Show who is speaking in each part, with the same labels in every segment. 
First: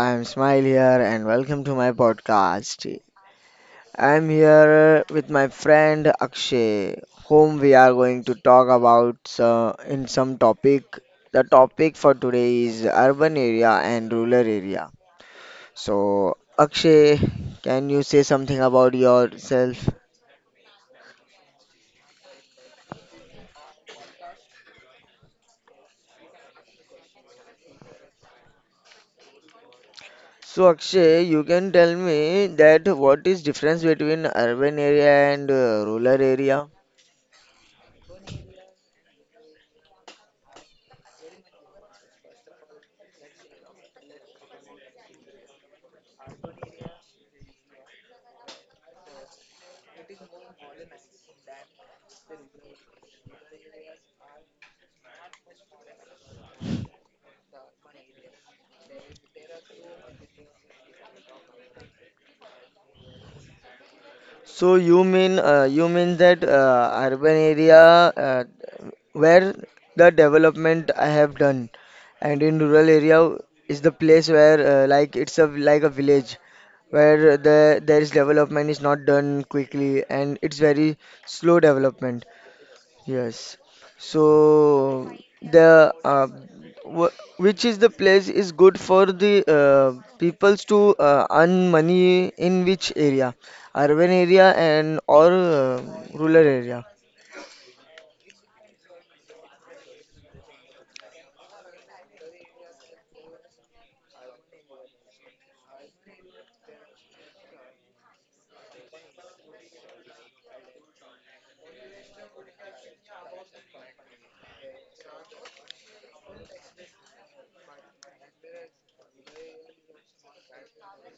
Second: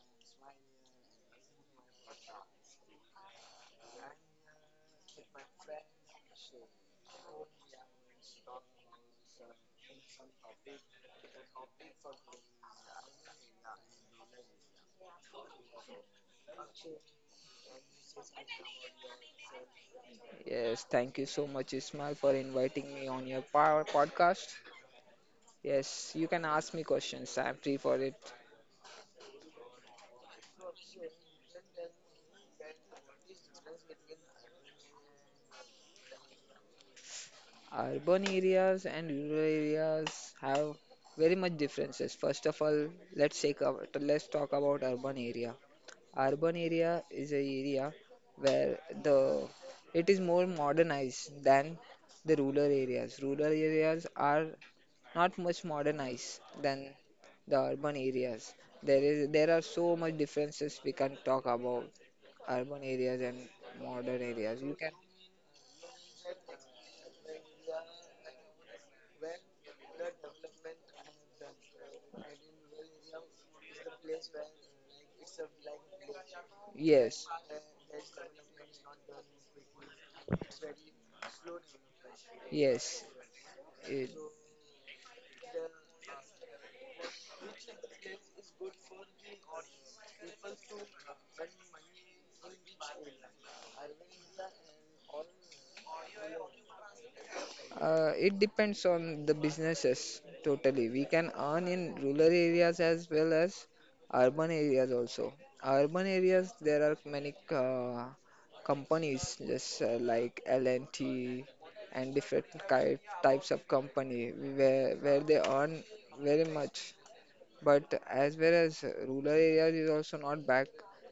Speaker 1: I'm Smile here and welcome to my podcast. I'm here with my friend Akshay, whom we are going to talk about in some topic. The topic for today is urban area and rural area. So Akshay, can you say something about yourself?
Speaker 2: Yes, thank you so much, Ismail, for inviting me on your power podcast. Yes, you can ask me questions. I'm free for it.
Speaker 1: So Akshay, you can tell me that what is difference between urban area and rural area?
Speaker 2: Urban areas and rural areas have very much differences. First of all, let's talk about urban area. Urban area is a area where the it is more modernized than the rural areas. Rural areas are not much modernized than the urban areas. There are so much differences we can talk about urban areas and modern areas.
Speaker 1: So
Speaker 2: You can.
Speaker 1: you mean that urban area, uh, where the development I have done, and in rural area is the place where like it's a like a village
Speaker 2: Yes,
Speaker 1: where there is development is not done quickly and it's very slow development.
Speaker 2: yes.
Speaker 1: Yes.
Speaker 2: It,
Speaker 1: So the wh which is the place is good for the peoples to earn money in which area? Urban area and or rural area?
Speaker 2: It depends on the businesses totally. We can earn in rural areas as well as urban areas also. Urban areas there are many companies just like L&T and T and different types of company where they earn very much but as well as rural areas is also not back.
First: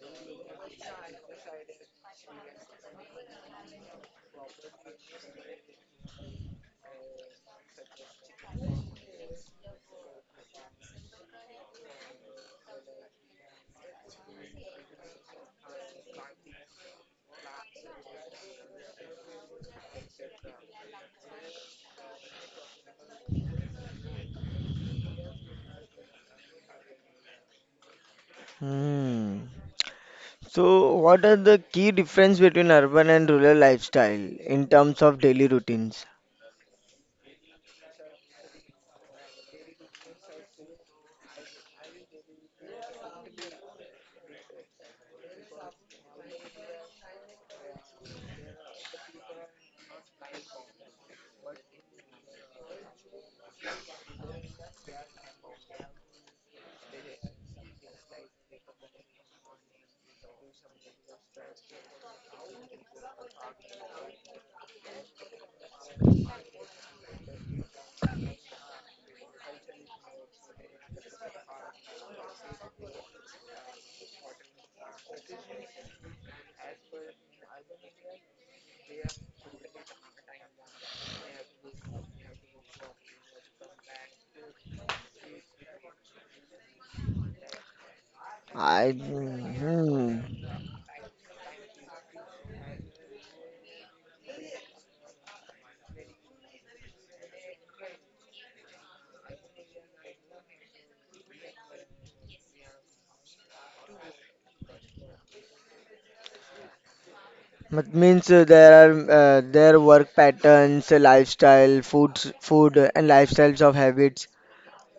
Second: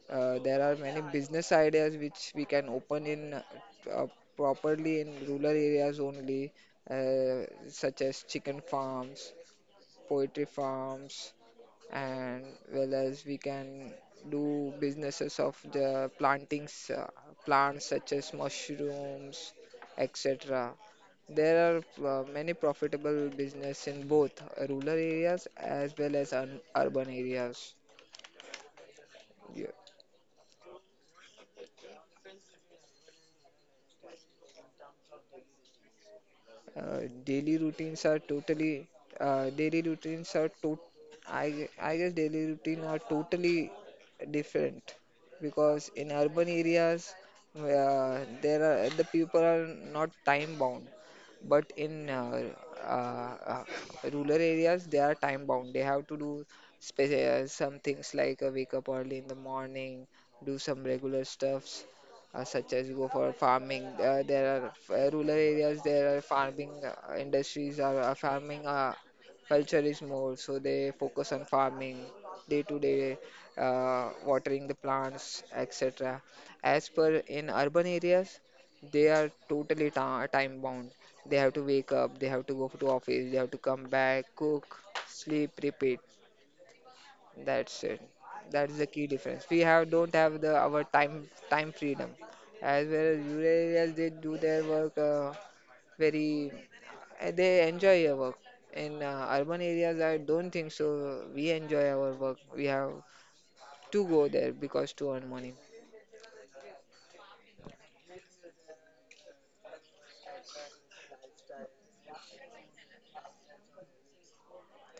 Speaker 2: There are many business ideas which we can open in uh, properly in rural areas only, uh, such as chicken farms, poultry farms, and well as we can do businesses of the plantings plants such as mushrooms, etc. There are many profitable business in both rural areas as well as urban areas.
Speaker 1: Hmm.
Speaker 2: Yeah.
Speaker 1: So what are the key difference between urban and rural lifestyle in terms of daily routines?
Speaker 2: uh, daily routines are totally daily routines are to I guess daily routine are totally different because in urban areas the people are not time bound but in uh, uh, rural areas they are time bound they have to do some things like wake up early in the morning, do some regular stuffs such as go for farming. There are rural areas, there are farming industries, or farming culture is more, so they focus on farming day to day, watering the plants, etc. As per in urban areas, they are totally time bound. They have to wake up, they have to go to office, they have to come back, cook, sleep, repeat. That's it. That's the
Speaker 1: I
Speaker 2: key difference. We have don't
Speaker 1: hmm.
Speaker 2: have the our time freedom, as well as rural areas they do their work very they enjoy their work. In urban areas, I don't think so. We enjoy our work. We have to go there because to earn money.
Speaker 1: But means there are their work patterns, lifestyle, food, and lifestyles of habits.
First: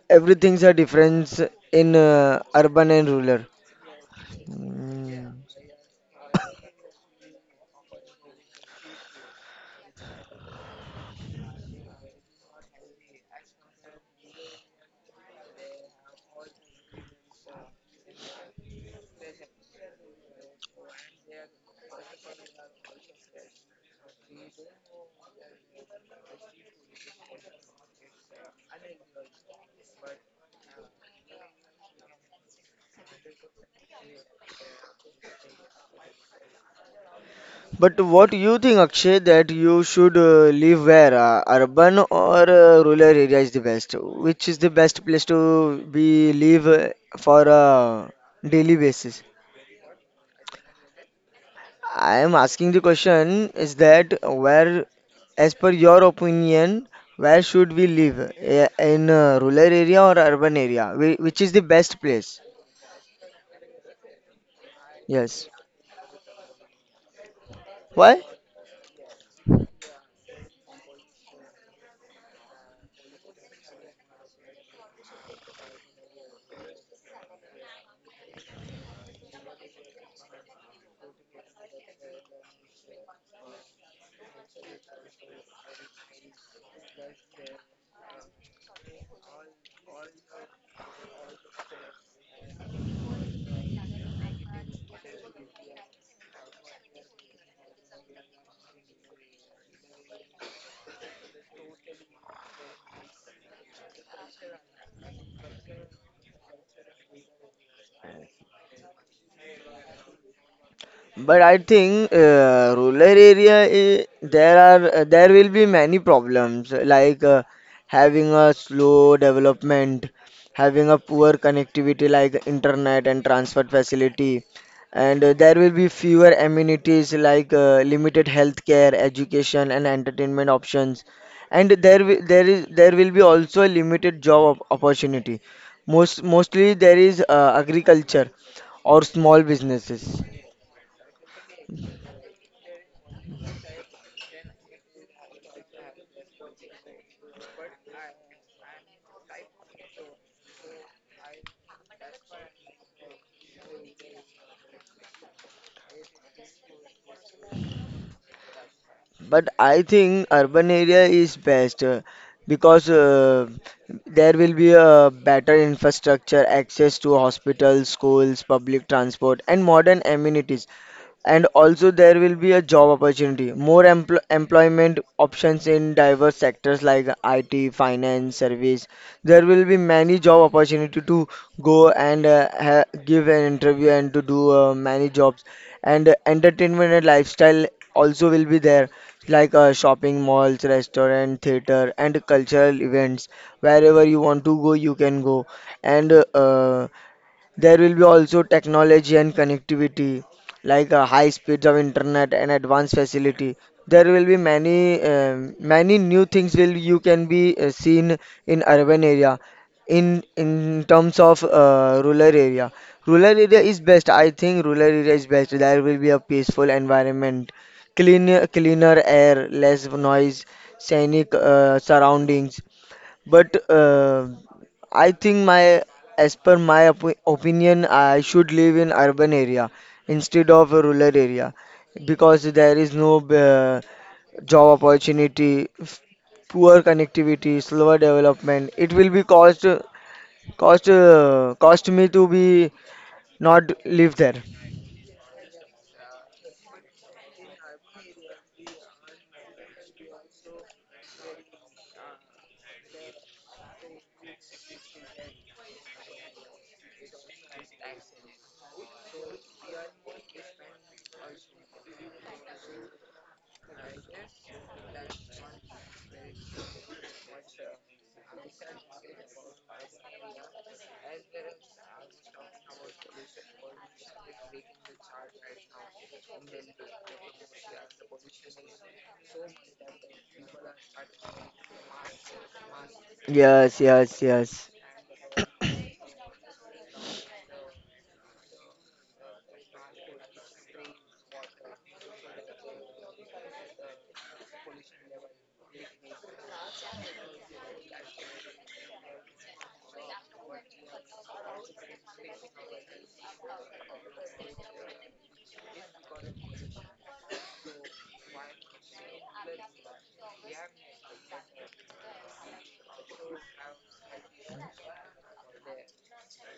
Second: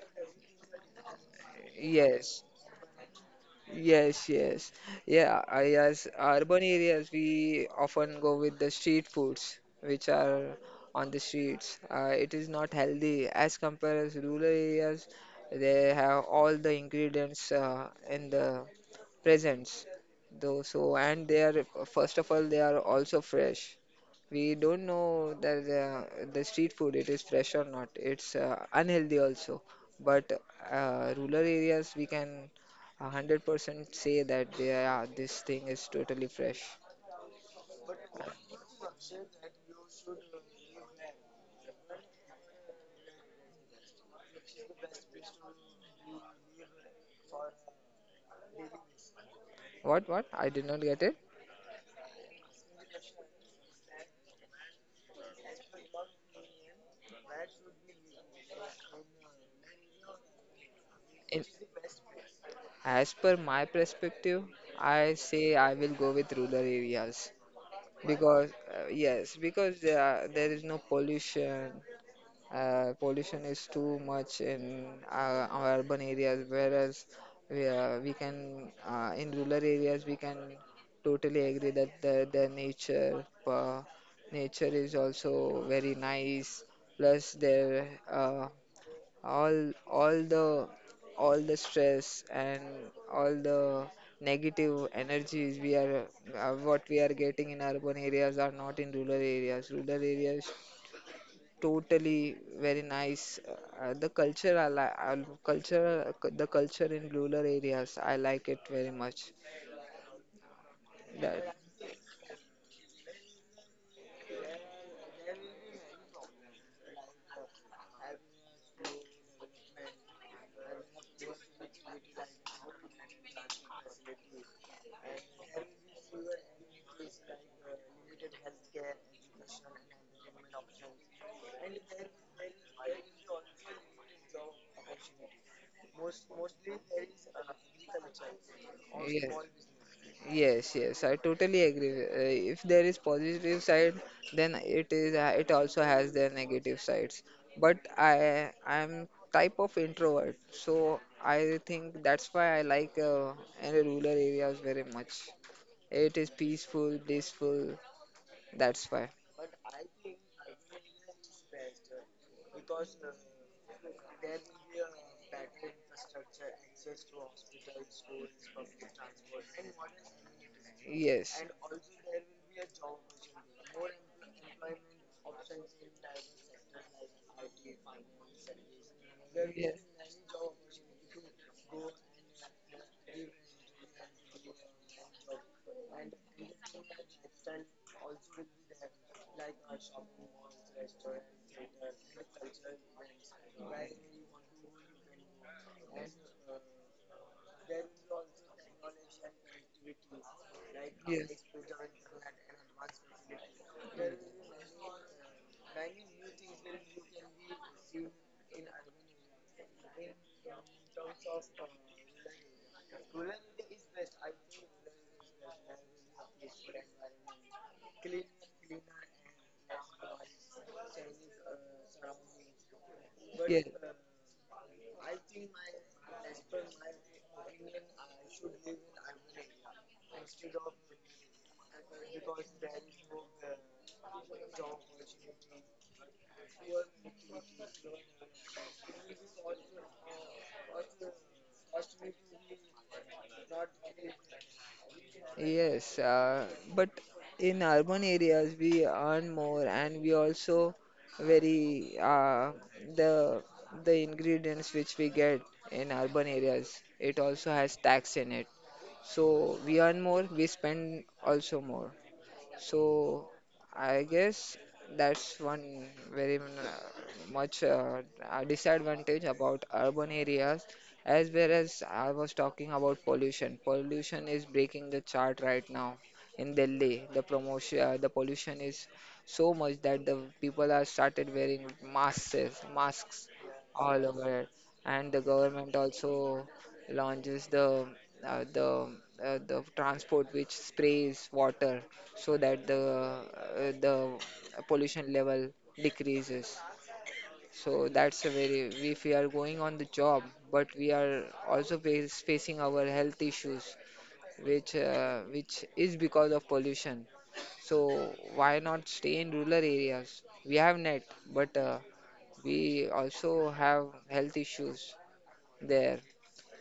Speaker 1: Everything's a difference in
Speaker 2: Yes,
Speaker 1: urban and rural.
Speaker 2: yes, yes.
Speaker 1: Mm.
Speaker 2: Yeah, as urban areas, we often go with the street foods which are on the streets. It is not healthy as compared as rural areas. They have all the ingredients in the presents though so. And they are, first of all, they are also fresh. We don't know that the street food, it is fresh or not. It's unhealthy also. But rural areas we can 100% say that they are, this thing is totally fresh.
Speaker 1: But what you think, Akshay, that you should live where, urban or rural area is the best? Which is the best place to be live for a daily basis?
Speaker 2: What I did not get it.
Speaker 1: I am asking the question is that where, as per your opinion, where should we live? Eh, in a rural area or urban area?
Speaker 2: in,
Speaker 1: Which is the best place?
Speaker 2: as per my perspective, I say
Speaker 1: Yes.
Speaker 2: I will go with rural areas.
Speaker 1: Why?
Speaker 2: Because, yes, because there is no pollution. Pollution is too much in our urban areas, whereas we can in rural areas we can totally agree that the nature, nature is also very nice. Plus, there all all the all the stress and all the negative energies, we are what we are getting in urban areas are not in rural areas. Rural areas, totally very nice. The culture in rural areas, I like it very much.
Speaker 1: But
Speaker 2: That
Speaker 1: I think rural area, eh, there are there will be many problems like having a slow development, having a poor connectivity like internet and transport facility, and there will be fewer amenities like limited healthcare, education, and entertainment options, and there is there will be also a limited opportunity. Mostly there is agriculture or
Speaker 2: Yes.
Speaker 1: small businesses.
Speaker 2: Yes, yes, I totally agree. If there is positive side, then it also has their negative sides. But I I'm type of introvert, so I think that's why I like in rural areas very much. It is peaceful, blissful. That's why.
Speaker 1: But I think urban area is best because there will be a better infrastructure, access to hospitals, schools, public transport, and modern amenities,
Speaker 2: Yes.
Speaker 1: and also there will be a job opportunity, more employment options in diverse sectors like IT, finance, service. There will
Speaker 2: Yes.
Speaker 1: be many job opportunity to go and give an interview and to do many jobs, and entertainment and lifestyle also will be there, like shopping malls, restaurant, theater, and cultural events. Wherever you want to go, you can go, and there will be also technology and connectivity, like
Speaker 2: Yes.
Speaker 1: high speeds of internet and advanced facility. There will be many many new things will you can be seen in urban area. In terms of rural area is best. I think rural area is best. There will be a peaceful environment, cleaner air, less noise, scenic surroundings. But
Speaker 2: Yes,
Speaker 1: I think as per my opinion, I should live in urban area instead of a rural area because there is no job opportunity, poor connectivity, slower development. It will be cost me to be not live there.
Speaker 2: yes. But in urban areas, we earn more, and we also very the the ingredients which we get in urban areas. It also has tax in it, so we earn more, we spend also more. So I guess that's one very much a disadvantage about urban areas, as well as I was talking about pollution. Pollution is breaking the chart right now in Delhi. The pollution is so much that the people are started wearing masks, masks
Speaker 1: Yes,
Speaker 2: all
Speaker 1: yes,
Speaker 2: over it,
Speaker 1: yes,
Speaker 2: and the government also launches the uh, the transport which sprays water so that the pollution level decreases. So that's a very If we are going on the job, but we are also facing our health issues, which is because of pollution. So why not stay in rural areas? We have net, but we also have health issues there.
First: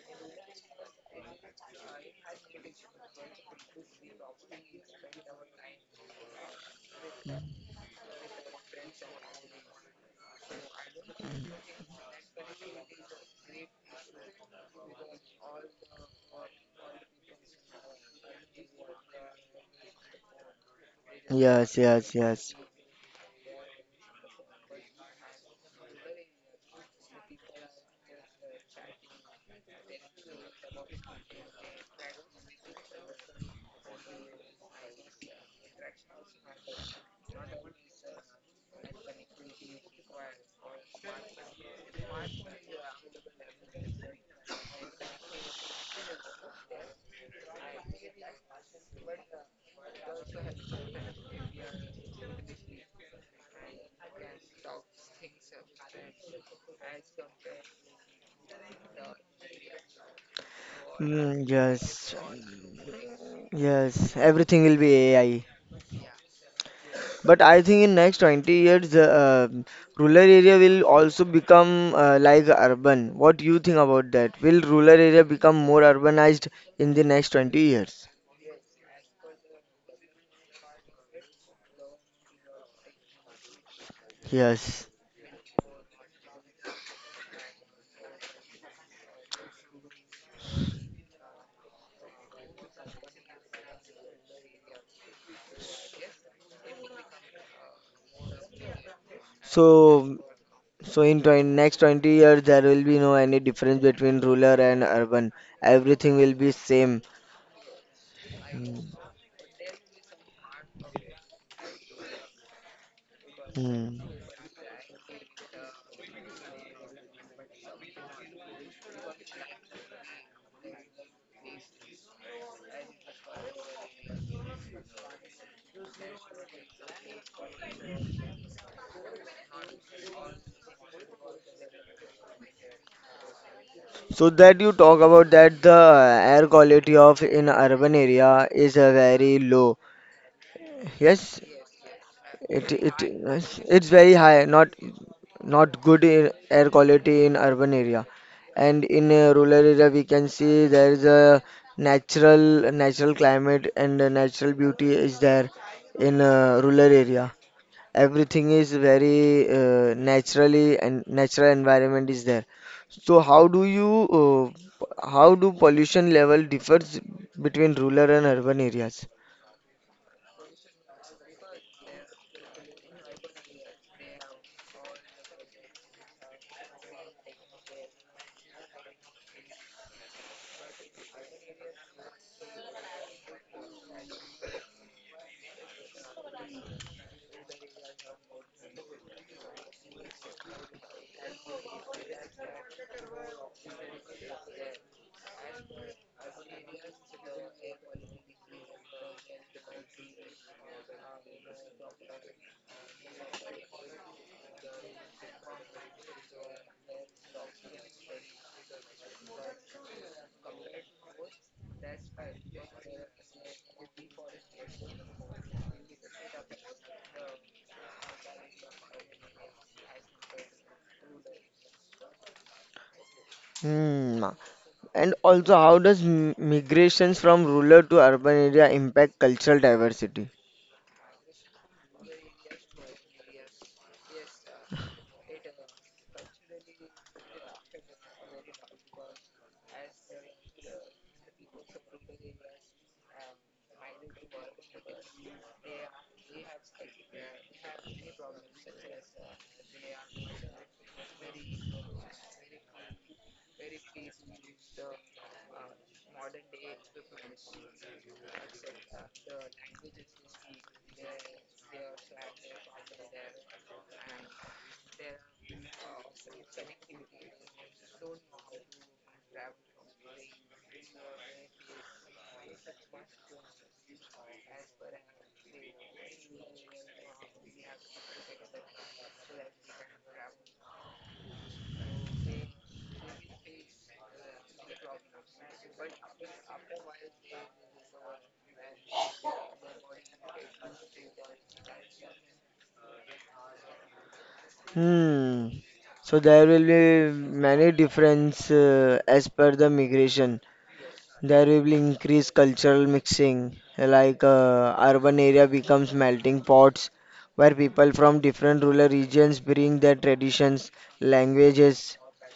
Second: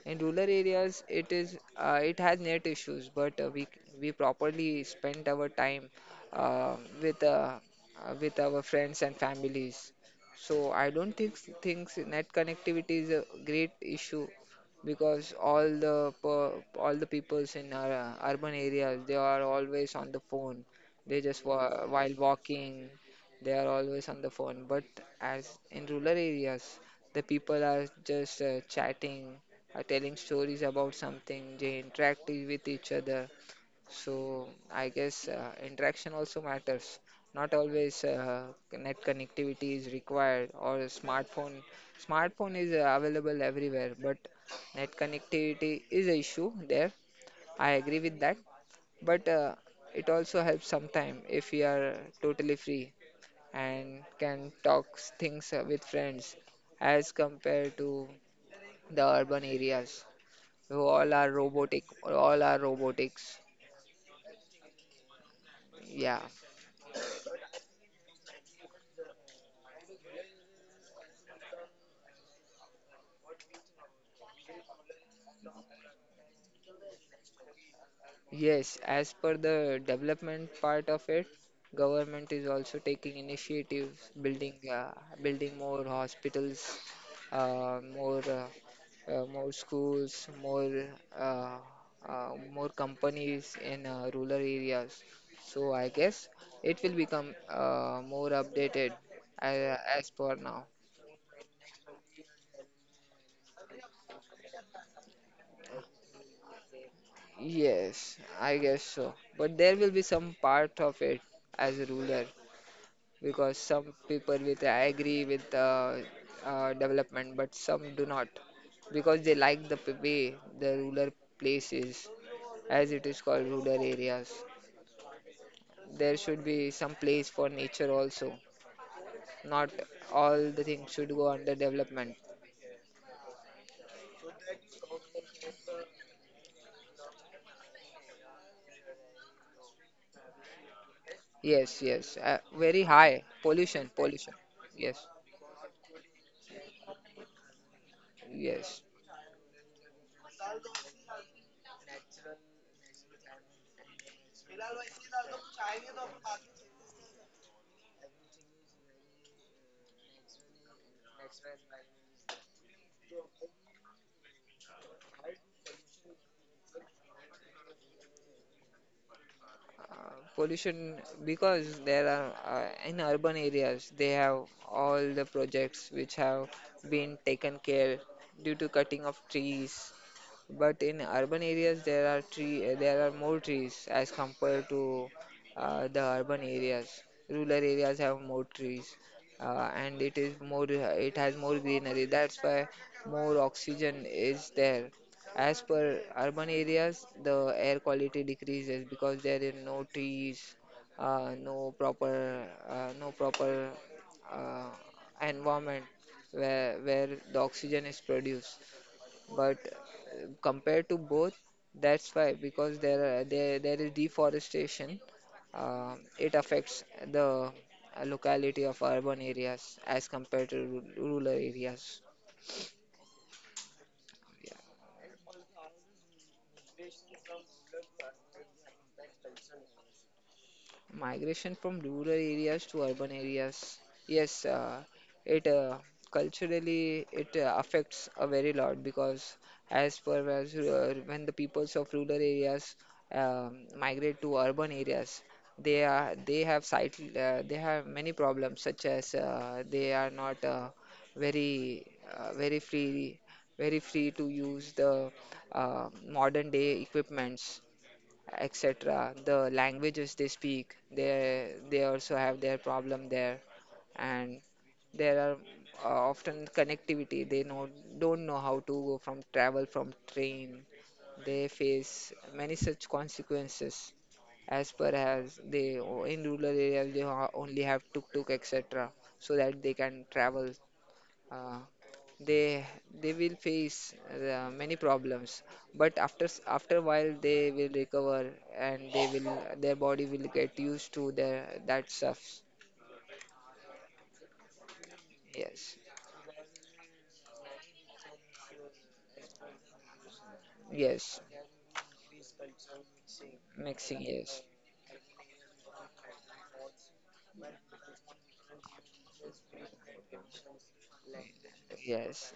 Speaker 2: In rural areas, it has net issues, but we properly spend our time uh, with uh, with our friends and families. So I don't think things net connectivity is a great issue because all the peoples in our urban areas they are always on the phone. They just
Speaker 1: yes,
Speaker 2: while
Speaker 1: yes, yes,
Speaker 2: walking, they are always on the phone. But as in rural areas, the people are just chatting, telling stories about something, they interact with each other. So I guess interaction also matters, not always net connectivity is required or a smartphone. Smartphone is available everywhere but net connectivity is a issue there. I agree with that, but it also helps sometime if we are totally free and can talk things with friends as compared to the urban areas. So, all are
Speaker 1: mm,
Speaker 2: robotic,
Speaker 1: yes,
Speaker 2: all are robotics.
Speaker 1: yes. Everything will be AI.
Speaker 2: Yeah.
Speaker 1: But I think in next 20 years, rural area will also become like urban. What do you think about that? Will rural area become more urbanized in the next 20 years?
Speaker 2: Yes, as per the development part of it, government is also taking initiatives, building
Speaker 1: Yes.
Speaker 2: uh, building more hospitals, more schools, uh, more companies in rural areas. So I guess it will become more updated, as
Speaker 1: So,
Speaker 2: per now.
Speaker 1: in next 20 years, there will be no any difference between rural and urban. Everything will be same.
Speaker 2: Yes, I guess
Speaker 1: Hmm.
Speaker 2: so. But there will be some part of it as a ruler, because some
Speaker 1: Hmm.
Speaker 2: people with agree with development, but some do not, because they like the way the ruler places, as it is called rural areas. There should be some place for nature also. Not all the things should go under development.
Speaker 1: So that you talk about that the air quality of in urban area is very low. Yes,
Speaker 2: Yes, yes.
Speaker 1: It
Speaker 2: Very
Speaker 1: it
Speaker 2: high pollution,
Speaker 1: it's very
Speaker 2: pollution.
Speaker 1: high, not
Speaker 2: Yes,
Speaker 1: not good in air quality in urban area,
Speaker 2: yes.
Speaker 1: and in a rural area we can see there is a natural climate and a natural beauty is there in a rural area. Everything is very naturally and natural environment is there. So how do pollution level differs between rural and urban areas?
Speaker 2: Pollution, because there are in urban areas they have all the projects which have been taken care due to cutting of trees. But in urban areas, there are more trees as compared to the urban areas. Rural areas have more trees, and it has more greenery. That's why more oxygen is there. As per urban areas, the air quality decreases because there is no trees, no proper uh, environment where the oxygen is produced. But compared to both, that's why. Because there are, there is deforestation, it affects the locality of urban areas as compared to rural areas.
Speaker 1: Hmm. And also, how does migrations from rural to urban area impact cultural diversity?
Speaker 2: Migration from rural areas to urban areas. Yes, it culturally it affects a very lot, because as per as when the peoples of rural areas migrate to urban areas, they are they have sight they have many problems such as they are not very uh, very free very free to use the uh, modern day equipments, etc. The languages they speak, they also have their problem there, and there are often connectivity. They know don't know how to go from travel from train. They face many such consequences, as per as they in rural areas they only have tuk tuk, etc. so that they can travel, uh, they they will face many problems, but after a while they will recover, and they will their body will get used to their that stuff.
Speaker 1: Hmm.
Speaker 2: Yes.
Speaker 1: So there will be many difference as per the migration.
Speaker 2: Yes.
Speaker 1: There will be increased cultural mixing,
Speaker 2: Mixing,
Speaker 1: like
Speaker 2: yes.
Speaker 1: urban area becomes melting pots, where people from different rural regions bring their traditions, languages.
Speaker 2: Yes,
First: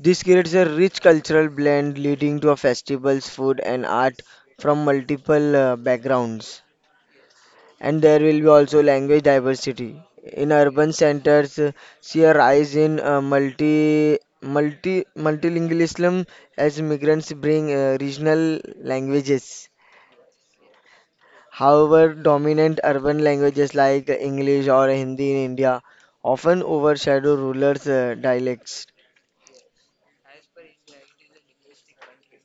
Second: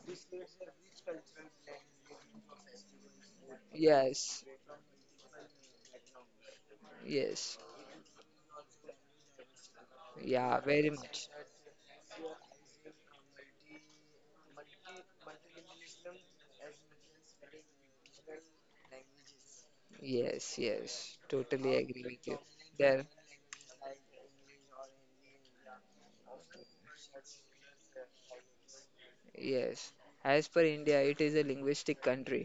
Speaker 1: This creates a rich cultural blend, leading to a festivals, food, and art
Speaker 2: yes,
Speaker 1: from multiple backgrounds.
Speaker 2: yes.
Speaker 1: And there will be also language diversity. In
Speaker 2: Yeah, very
Speaker 1: urban
Speaker 2: much.
Speaker 1: centers, see a rise in multilingualism as migrants bring regional languages.
Speaker 2: Yes, yes, totally agree
Speaker 1: However,
Speaker 2: with you.
Speaker 1: dominant
Speaker 2: There.
Speaker 1: urban languages like English or Hindi in India often overshadow rural dialects.
Speaker 2: Yes, as per India, it is a linguistic country.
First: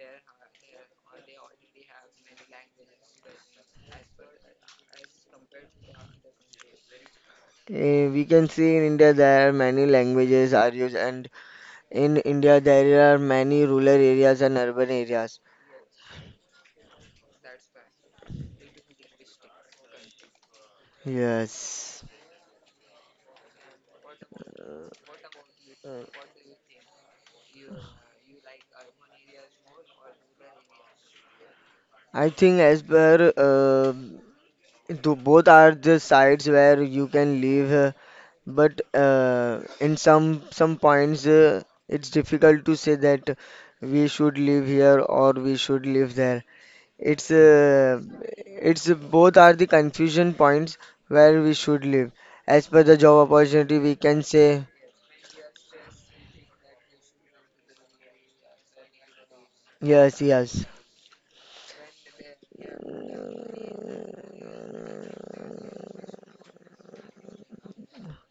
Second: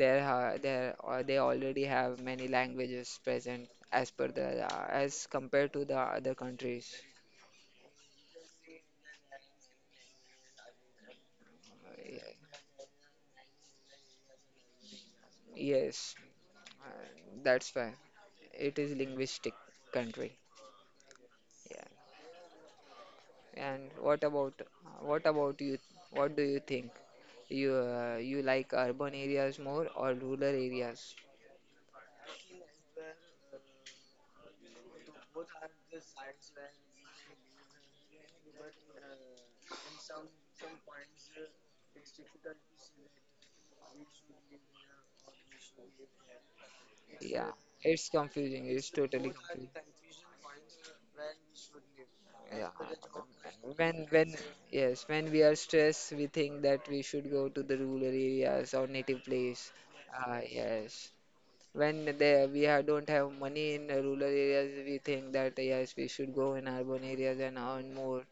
Speaker 2: There are They already have many languages present as compared to the other countries.
Speaker 1: Eh, we can see in India there are many languages are used, and in
Speaker 2: Yeah.
Speaker 1: India there are many rural areas and urban areas.
Speaker 2: Yes, uh, that's why it is linguistic country. Yeah.
Speaker 1: Yes.
Speaker 2: And what about you? What do you think? You like urban areas more or rural areas?
Speaker 1: I think as per both are the sides where you can live, but in some points it's difficult to say that we should live here or we should live there. It's
Speaker 2: Yeah,
Speaker 1: uh,
Speaker 2: it's confusing.
Speaker 1: it's
Speaker 2: It's totally
Speaker 1: both are
Speaker 2: confusing.
Speaker 1: the confusion points where we should live. As
Speaker 2: Yeah.
Speaker 1: per the job opportunity, we can
Speaker 2: When
Speaker 1: say
Speaker 2: Yes, when we are stressed, we think that we should go to the rural areas or native place.
Speaker 1: yes,
Speaker 2: Ah,
Speaker 1: yes,
Speaker 2: yes. We ha don't have money in the rural areas, we think that yes, we should go in urban areas and earn more,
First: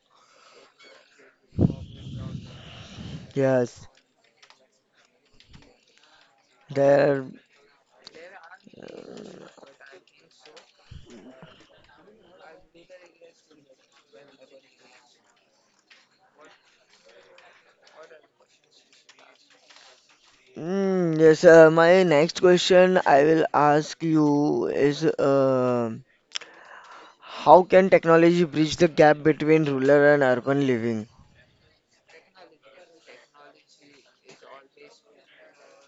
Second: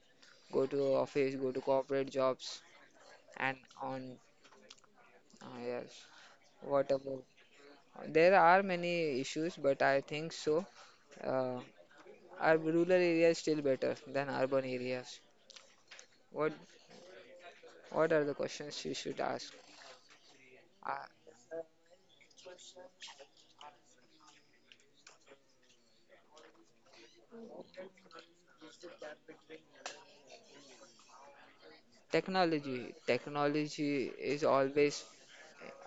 Speaker 2: go to office, go to corporate jobs, and
Speaker 1: yes.
Speaker 2: on. Ah, yes. What
Speaker 1: There
Speaker 2: about? There are many issues, but I think so. Uh, our rural areas still better than urban areas. What What are the questions you should ask? Uh,
Speaker 1: mm, yes, my next question I will ask you is how can technology bridge the gap between rural and urban living?
Speaker 2: Technology. Technology is always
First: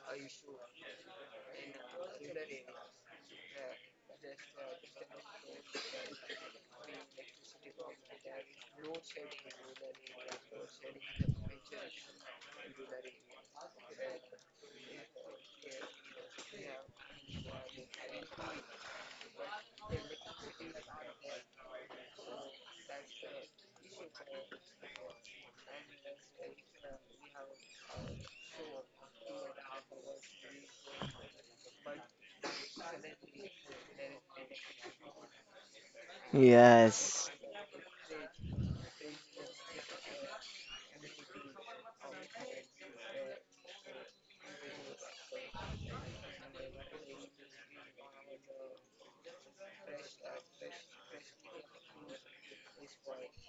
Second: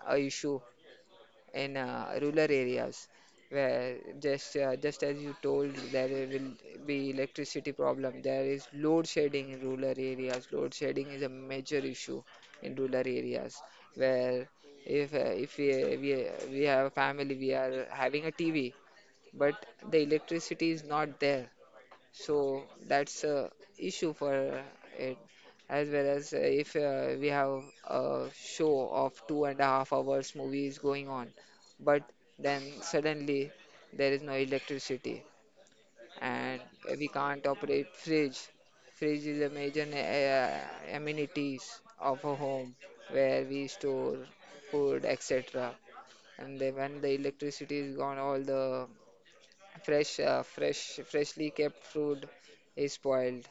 Speaker 2: a issue in rural areas where just as you told there will be electricity problem. There is load shedding in rural areas. Load shedding is a major issue in rural areas where if uh, if we, we we have a family we are having a TV but the electricity is not there, so that's a issue for it. As well as if we have a show of 2.5 hours movies going on, but then suddenly there is no electricity and we
Speaker 1: Yes.
Speaker 2: can't operate fridge. Fridge is a major amenities of a home where we store food, etc. And then when the electricity is gone, all the freshly kept food is spoiled,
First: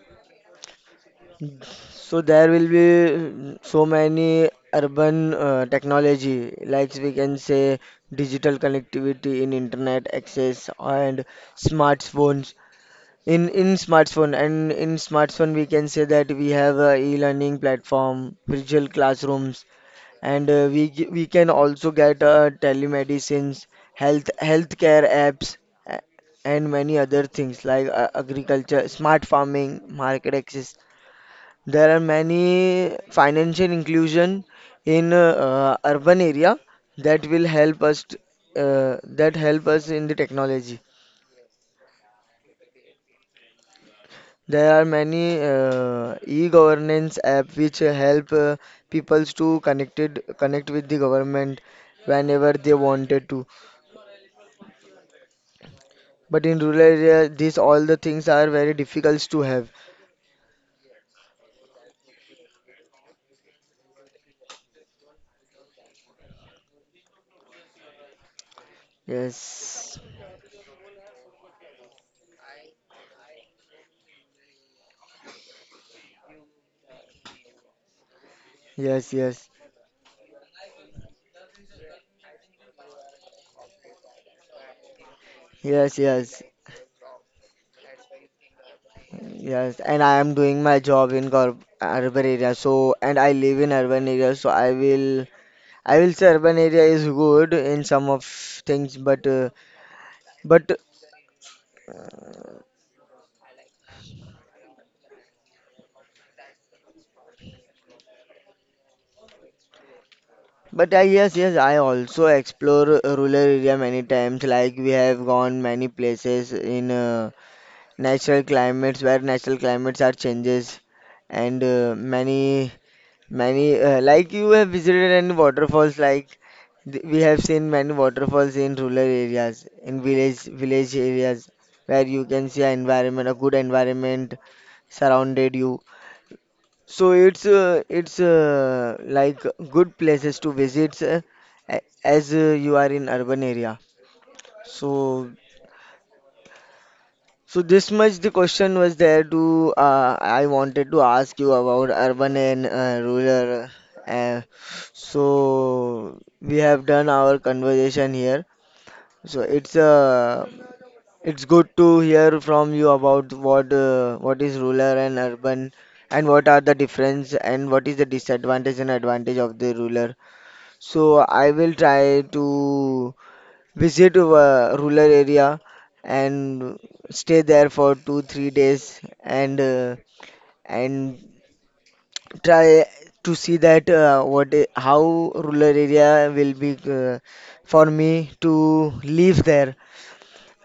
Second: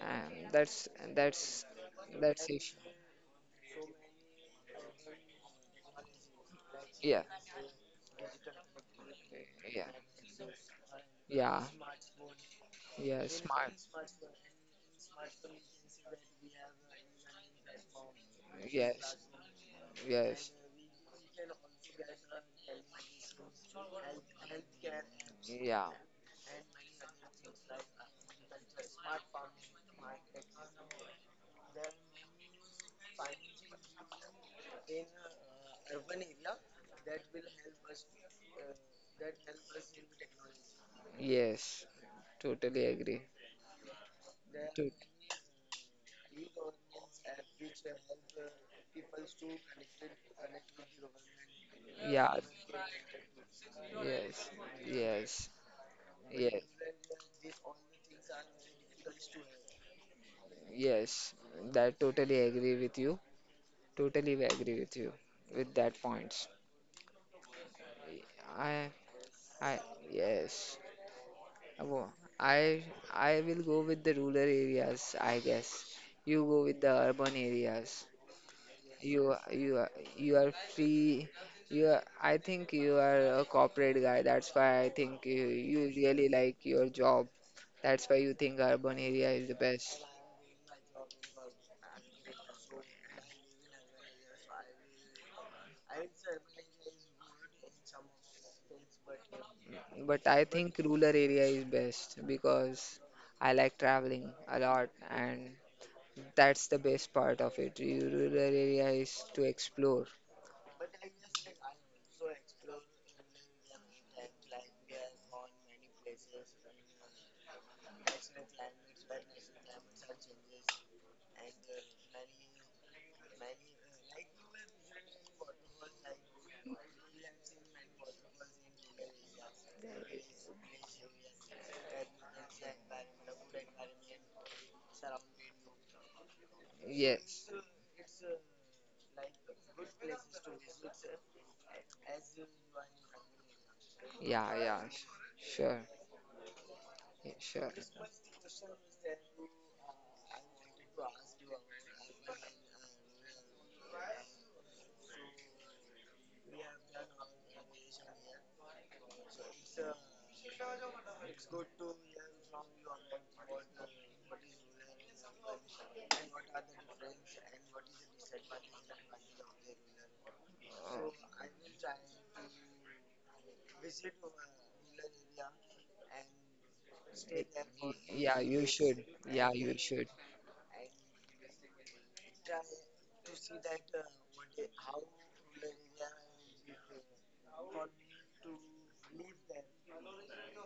Speaker 2: and that's
Speaker 1: So there
Speaker 2: that's it.
Speaker 1: will be mm, so many urban technology, like we
Speaker 2: Yeah,
Speaker 1: can say digital connectivity in
Speaker 2: yeah,
Speaker 1: internet access and
Speaker 2: yeah,
Speaker 1: smartphones.
Speaker 2: yeah. Smart.
Speaker 1: In smartphone and in smartphone we can say that we have a e-learning platform, virtual
Speaker 2: Yes,
Speaker 1: classrooms, and
Speaker 2: yes,
Speaker 1: we can also get telemedicines, healthcare apps,
Speaker 2: yeah,
Speaker 1: a- and many other things like agriculture, smart farming, market access. There are many financial inclusion in urban area that will that help us in the technology.
Speaker 2: yes. Totally agree.
Speaker 1: There are
Speaker 2: To,
Speaker 1: many e-governance app which help peoples to connect with the government
Speaker 2: yeah,
Speaker 1: whenever they wanted to.
Speaker 2: yes, yes,
Speaker 1: But in
Speaker 2: yes,
Speaker 1: rural area, these all the things are very difficult to have.
Speaker 2: yes. That totally agree with you. Totally agree with you with that points. I, I,
Speaker 1: Yes,
Speaker 2: yes. Wo- I, I will go with the rural areas, I guess. You go with the urban areas.
Speaker 1: yes,
Speaker 2: You
Speaker 1: yes,
Speaker 2: you you are free. I think you are a corporate guy. That's why I think you
Speaker 1: yes,
Speaker 2: really
Speaker 1: yes,
Speaker 2: like your job. That's why you think urban area is the
Speaker 1: yes. And
Speaker 2: best.
Speaker 1: I am doing my job in urban area. So, and I live in urban area. So I will say urban area is good in some of things, but,
Speaker 2: But I think
Speaker 1: but,
Speaker 2: rural area is best because I like traveling a lot and that's the best part of it. Rural area is to explore.
Speaker 1: but I yes, yes. I also explore rural area many times. Like we have gone many places in natural climates where natural climates are changes and many, like you have visited any waterfalls, like we have seen many waterfalls in rural areas, in village areas, where you can see a environment, a good environment surrounded you. So
Speaker 2: Yes.
Speaker 1: it's like good places to visit as you are in urban area.
Speaker 2: Yeah, yeah.
Speaker 1: So,
Speaker 2: Sure. Yeah,
Speaker 1: so
Speaker 2: sure.
Speaker 1: this much the question was there to I wanted to ask you about urban and rural. Uh, so we have done our conversation here. So it's good to hear from you about what is rural and urban and what are the difference and what is the disadvantage and advantage of the ruler. So
Speaker 2: Oh.
Speaker 1: I will try to visit a rural area and stay there for two
Speaker 2: Yeah,
Speaker 1: three
Speaker 2: you
Speaker 1: days
Speaker 2: should. Yeah,
Speaker 1: and
Speaker 2: you should.
Speaker 1: and try to see that how rural area will be uh, for me to live there.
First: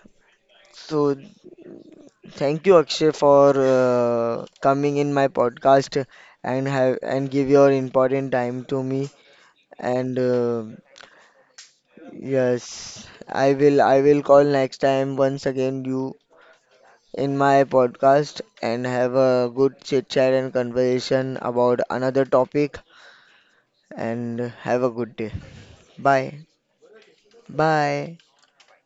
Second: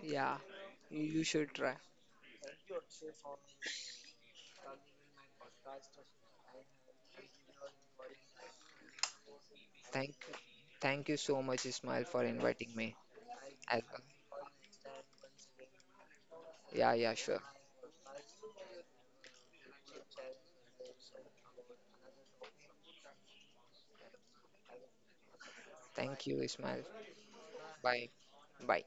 Speaker 2: Yeah,
Speaker 1: So
Speaker 2: you should try.
Speaker 1: thank you Akshay for coming in my podcast and have and give your important time to me,
Speaker 2: Thank,
Speaker 1: and
Speaker 2: thank you so much, Ismail, for inviting me
Speaker 1: yes,
Speaker 2: as
Speaker 1: I will call next time once again you
Speaker 2: well. Yeah, yeah,
Speaker 1: in
Speaker 2: sure.
Speaker 1: my podcast and have a good chit chat and conversation about another topic, and have a good day.
Speaker 2: Thank you,
Speaker 1: Bye.
Speaker 2: Ismail. Bye.
Speaker 1: Bye.
Speaker 2: Bye.